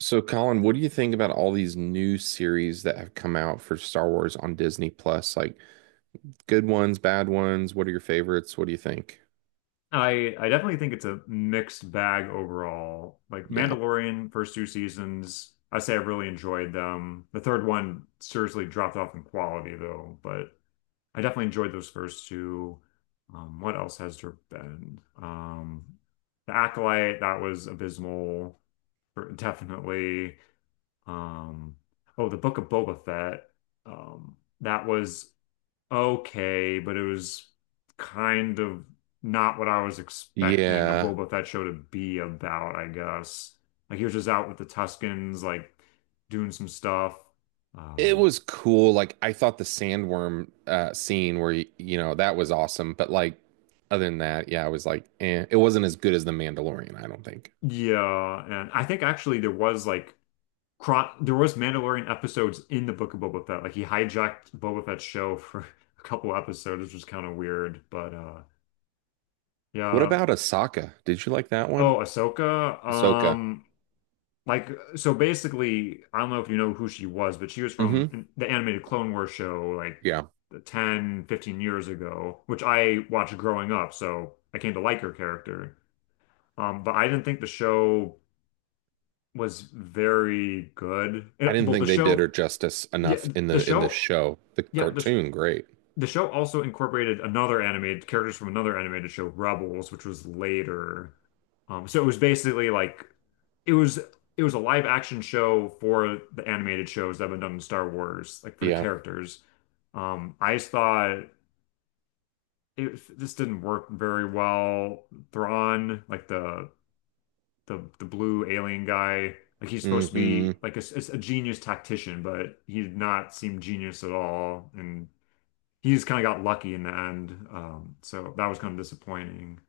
So, Colin, what do you think about all these new series that have come out for Star Wars on Disney Plus? Like good ones, bad ones. What are your favorites? What do you think? I definitely think it's a mixed bag overall. Like Yeah. Mandalorian, first two seasons, I say I really enjoyed them. The third one seriously dropped off in quality though, but I definitely enjoyed those first two. What else has there been? The Acolyte, that was abysmal, definitely. Um, oh, The Book of Boba Fett, that was okay, but it was kind of not what I was expecting a Yeah. Boba Fett show to be about, I guess. Like he was just out with the Tuskens, like doing some stuff. It Uh, was cool. Like I thought the sandworm scene where you know that was awesome, but like other than that, yeah, I was like, eh, it wasn't as good as The Mandalorian, I don't think. yeah, and I think actually there was Mandalorian episodes in the Book of Boba Fett. Like he hijacked Boba Fett's show for a couple episodes, which was kind of weird, but What yeah. about Ahsoka? Did you like that Oh, one? Ahsoka. Ahsoka. Like, so basically, I don't know if you know who she was, but she was Hmm. from the animated Clone Wars show like Yeah. 10, 15 years ago, which I watched growing up. So I came to like her character. But I didn't think the show was very good. I didn't Well, think they did her justice yeah, enough in the the show, show. The yeah, the, cartoon, great. the show also incorporated another animated characters from another animated show, Rebels, which was later. So it was basically like it was it was a live action show for the animated shows that have been done in Star Wars, like for the Yeah. characters. I just thought it this didn't work very well. Thrawn, like the blue alien guy, like he's supposed to Hmm. be like a genius tactician, but he did not seem genius at all, and he's kind of got lucky in the end. So that was kind of disappointing.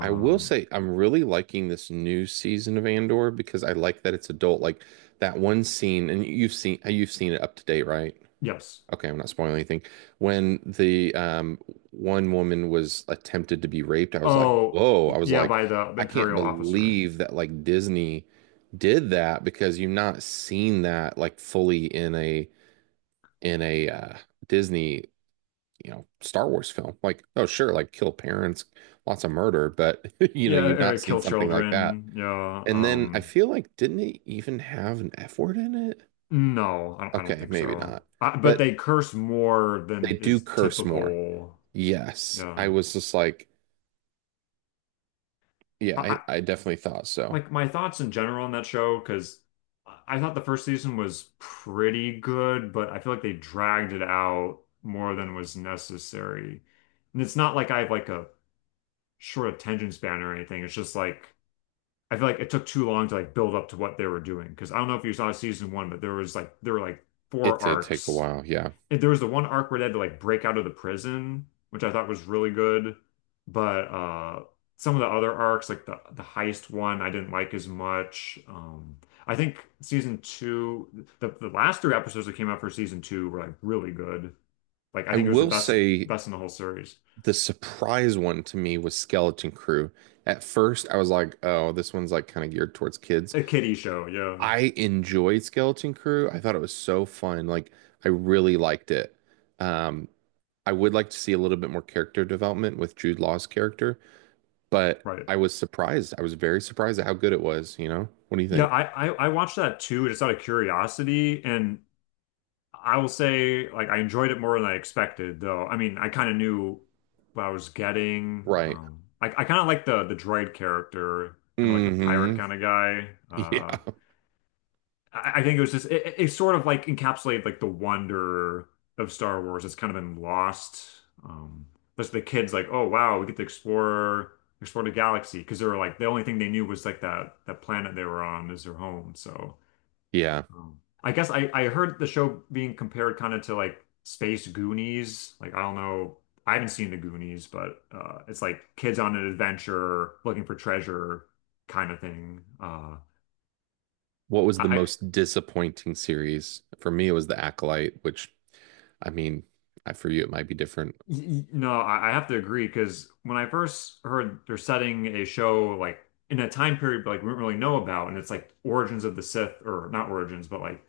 I will say I'm really liking this new season of Andor because I like that it's adult. Like that one scene, and you've seen it up to date, right? yes. Okay, I'm not spoiling anything. When the one woman was attempted to be raped, I was like, Oh, whoa. I was yeah, like, by the I can't Imperial officer. believe that like Disney did that because you've not seen that like fully in a Disney, Star Wars film. Like, oh, sure, like kill parents, lots of murder, but Yeah, you've not seen kill something like that. children. Yeah. And then I feel like, didn't it even have an F word in it? No, I don't Okay, think maybe so. not. But But they curse more they than do is curse more. typical. Yes. I Yeah. was just like, yeah, I, I, I, I definitely thought so. like my thoughts in general on that show, because I thought the first season was pretty good, but I feel like they dragged it out more than was necessary. And it's not like I have like a short attention span or anything. It's just like I feel like it took too long to like build up to what they were doing. Because I don't know if you saw season one, but there was like there were like It four did take a arcs. while. Yeah. And there was the one arc where they had to like break out of the prison, which I thought was really good. But some of the other arcs, like the heist one, I didn't like as much. I think season two, the last three episodes that came out for season two were like really good. Like I I think it was the will say best in the whole series. the surprise one to me was Skeleton Crew. At first, I was like, oh, this one's like kind of geared towards kids. A kiddie show, yeah. I enjoyed Skeleton Crew. I thought it was so fun. Like I really liked it. Um, I would like to see a little bit more character development with Jude Law's character, but Right. I was surprised. I was very surprised at how good it was, you know? What do you Yeah, think? I watched that too, just out of curiosity, and I will say, like, I enjoyed it more than I expected, though. I mean, I kind of knew what I was getting. Right. I kind of like the droid character, kind of like the pirate Hmm. kind of guy. Yeah. I think it was just it sort of like encapsulated like the wonder of Star Wars that's kind of been lost. But the kids like, oh wow, we get to explore the galaxy because they were like the only thing they knew was like that planet they were on is their home, so. Yeah. I guess I heard the show being compared kind of to like Space Goonies. Like, I don't know. I haven't seen the Goonies, but it's like kids on an adventure looking for treasure kind of thing. What was the I, I most disappointing series? For me, it was The Acolyte, which I mean, I for you it might be different. No, I have to agree because when I first heard they're setting a show like in a time period like we don't really know about, and it's like origins of the Sith or not origins, but like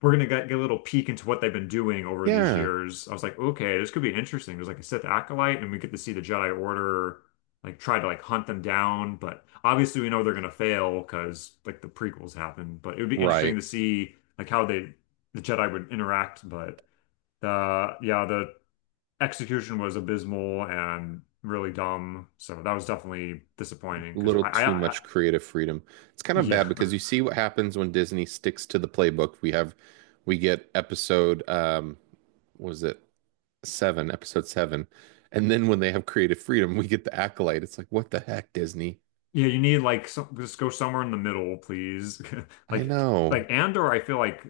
we're gonna get a little peek into what they've been doing over these Yeah. years. I was like, okay, this could be interesting. There's like a Sith acolyte, and we get to see the Jedi Order like try to like hunt them down. But obviously, we know they're gonna fail because like the prequels happened. But it would be interesting Right. to see like how they the Jedi would interact. But the yeah, the execution was abysmal and really dumb. So that was definitely A disappointing because little too I much creative freedom. It's kind of yeah. bad because you see what happens when Disney sticks to the playbook. We get episode what was it, seven, episode seven. And then when they have creative freedom, we get the acolyte. It's like, what the heck, Disney? Yeah, you need like some just go somewhere in the middle, please. I Like know. like Andor, I feel like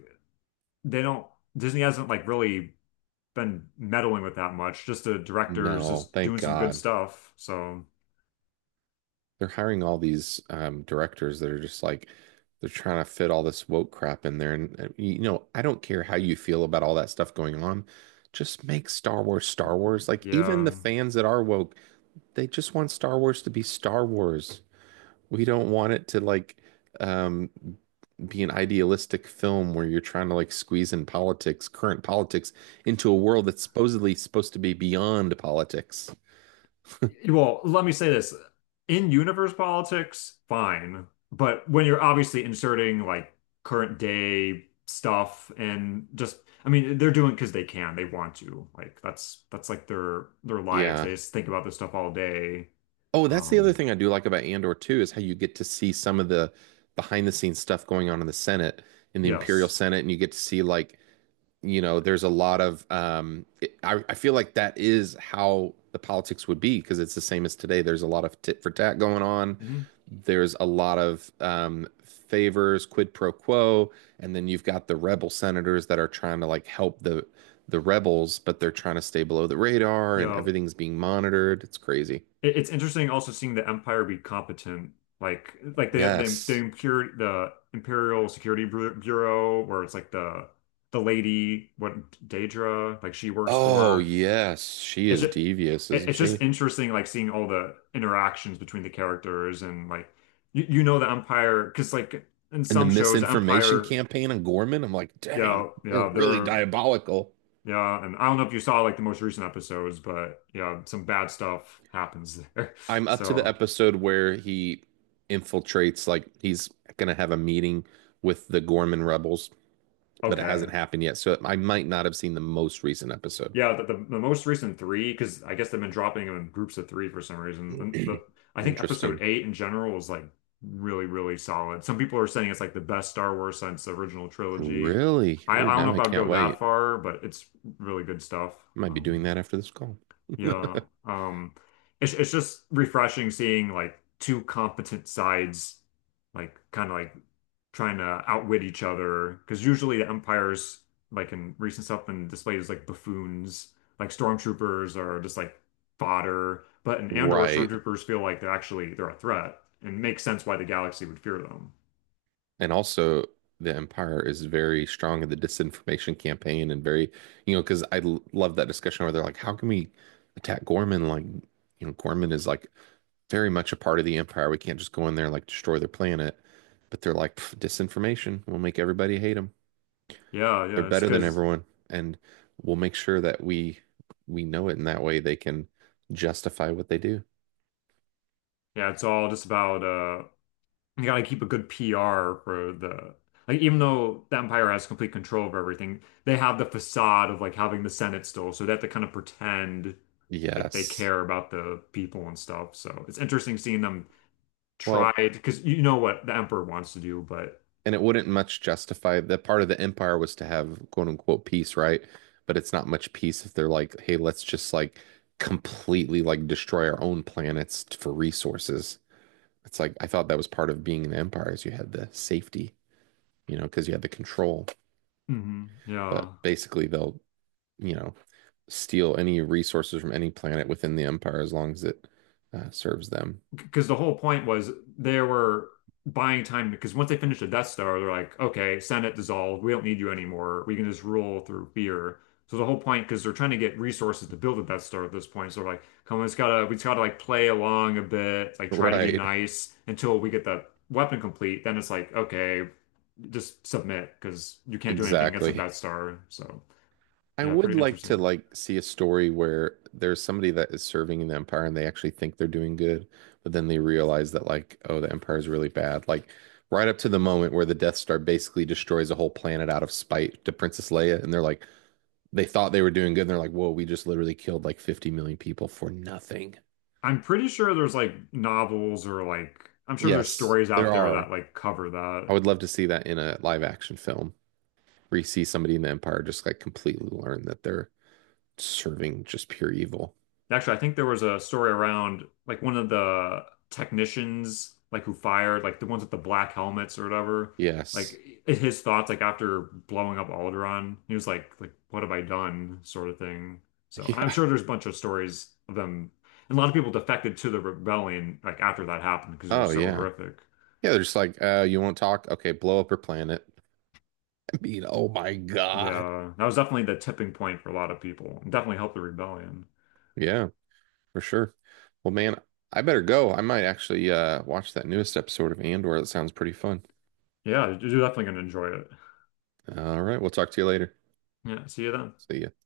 they don't Disney hasn't like really been meddling with that much. Just the directors No, just thank doing some good God. stuff. So They're hiring all these directors that are just like they're trying to fit all this woke crap in there. And I don't care how you feel about all that stuff going on. Just make Star Wars Star Wars. Like even the yeah. fans that are woke, they just want Star Wars to be Star Wars. We don't want it to like um be an idealistic film where you're trying to like squeeze in politics, current politics, into a world that's supposedly supposed to be beyond politics. Well, let me say this. In universe politics, fine. But when you're obviously inserting like current day stuff and just I mean, they're doing because they can, they want to. Like that's like their lives. Yeah. They just think about this stuff all day. Oh, that's the other Um, thing I do like about Andor too is how you get to see some of the behind the scenes stuff going on in the Senate, in the Imperial yes. Senate, and you get to see, like, there's a lot of I feel like that is how the politics would be because it's the same as today. There's a lot of tit for tat going on. Hmm. There's a lot of favors, quid pro quo, and then you've got the rebel senators that are trying to like help the rebels, but they're trying to stay below the radar and Yeah. everything's being monitored. It's crazy. It's interesting also seeing the Empire be competent. Like Yes. The Imperial Security Bureau where it's like the lady what Daedra like she works Oh, for. yes. She It's is just devious, isn't it's just she? interesting like seeing all the interactions between the characters and like you know the Empire because like in And the some shows the misinformation Empire, campaign on Gorman, I'm like, dang, yeah, they're yeah, really they're... diabolical. Yeah, and I don't know if you saw like the most recent episodes, but yeah, some bad stuff happens there. I'm up to the So, episode where he infiltrates, like he's gonna have a meeting with the Gorman rebels, but it hasn't okay. happened yet. So I might not have seen the most recent episode. Yeah, the most recent three, because I guess they've been dropping them in groups of three for some reason. And the I think Interesting. episode eight in general was like really, really solid. Some people are saying it's like the best Star Wars since the original trilogy. Really? I Oh, don't now know I if I would can't go that wait. far, but it's really good stuff. I might be doing Um, that after this call. Yeah. It's just refreshing seeing like two competent sides like kind of like trying to outwit each other because usually the Empire's like in recent stuff been displayed as like buffoons, like stormtroopers are just like fodder, but in Andor Right. stormtroopers feel like they're actually they're a threat and makes sense why the galaxy would fear them. And also, the Empire is very strong in the disinformation campaign and very, because I love that discussion where they're like, how can we attack Gorman? Like, Gorman is like very much a part of the empire. We can't just go in there and like destroy their planet. But they're like, "Pff, disinformation. We'll make everybody hate them. Yeah, They're yeah, it's better than because everyone, and we'll make sure that we know it in that way they can justify what they do. yeah, it's all just about you gotta keep a good PR for the like even though the Empire has complete control of everything, they have the facade of like having the Senate still, so they have to kind of pretend like they Yes. care about the people and stuff. So it's interesting seeing them try Well, because you know what the Emperor wants to do, but and it wouldn't much justify that part of the empire was to have quote unquote peace, right? But it's not much peace if they're like, hey, let's just like completely like destroy our own planets for resources. It's like I thought that was part of being an empire is you had the safety. Because you had the control. Mhm. But yeah. basically, they'll, you know, steal any resources from any planet within the empire as long as it serves them. Because the whole point was they were buying time because once they finished the Death Star, they're like, okay, Senate dissolved. We don't need you anymore. We can just rule through fear. So the whole point, because they're trying to get resources to build a Death Star at this point, so they're like, come on, we just gotta like play along a bit, like try to be Right. nice until we get the weapon complete. Then it's like, okay, just submit because you can't do anything against the Exactly. Death Star. So I yeah, would pretty like to interesting. like see a story where there's somebody that is serving in the empire and they actually think they're doing good, but then they realize that like, oh, the empire is really bad. Like right up to the moment where the Death Star basically destroys a whole planet out of spite to Princess Leia, and they're like, they thought they were doing good, and they're like, whoa, we just literally killed like 50 million people for nothing. I'm pretty sure there's like novels or like I'm sure there's Yes, stories out there there are. that like cover I that. would love to see that in a live action film where you see somebody in the Empire just like completely learn that they're serving just pure evil. Actually, I think there was a story around like one of the technicians like who fired like the ones with the black helmets or whatever. Yes. Like his thoughts like after blowing up Alderaan, he was like what have I done sort of thing. So I'm Yeah. sure there's a bunch of stories of them and a lot of people defected to the rebellion like after that happened because it Oh, was so yeah. horrific. Yeah, they're just like, you won't talk? Okay, blow up her planet. I mean, oh my God. Yeah, that was definitely the tipping point for a lot of people. Definitely helped the rebellion. Yeah, for sure. Well, man, I better go. I might actually watch that newest episode of Andor. That sounds pretty fun. Yeah, you're definitely gonna enjoy it. All right, we'll talk to you later. Yeah, see you then. See ya.